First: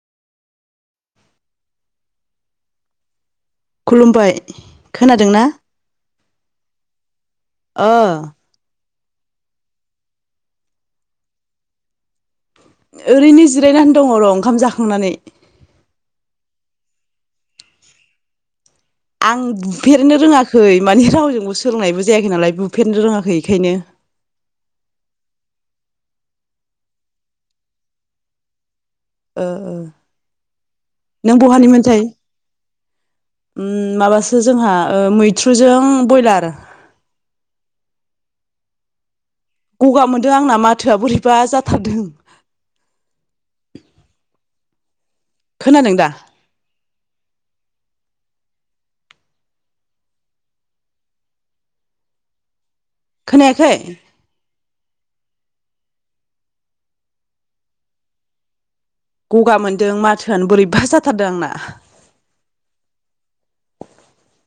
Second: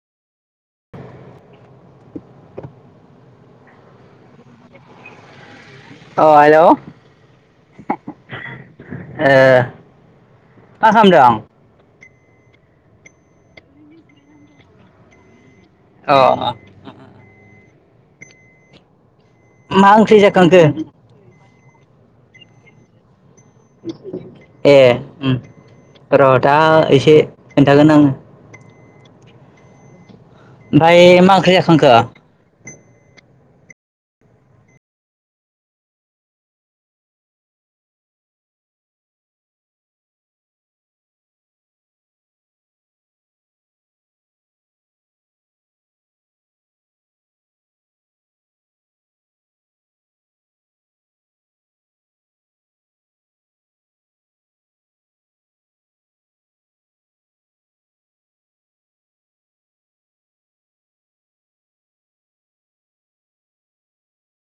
[unintelligible] खुलुमबाय खोनादों ना औ हेल' अ ए मा खालामदों ओरैनो जिरायनानै दङ र' ओंखाम जाखांनानै अ अ आं मा बुफेरनो ओंख्रि जाखांखो रोङाखै ए माने रावजोंबो सोलोंनायबो जायाखै नालाय बुफेरनो रोङाखै इखायनो ए उम र' दा इसे खोन्थागोन आङो ओ ओ ओमफ्राय मा नों ओंख्रि बहानि जाखांखो? मोन्थाय उम माबासो जोंहा ओ मैथ्रुजों बयलार गगा मोनदों आंना माथोआ बोरैबा जाथारदों खोनादों दा खोनायाखै गगा मोनदों माथोआनो बोरैबा जाथारदों आंना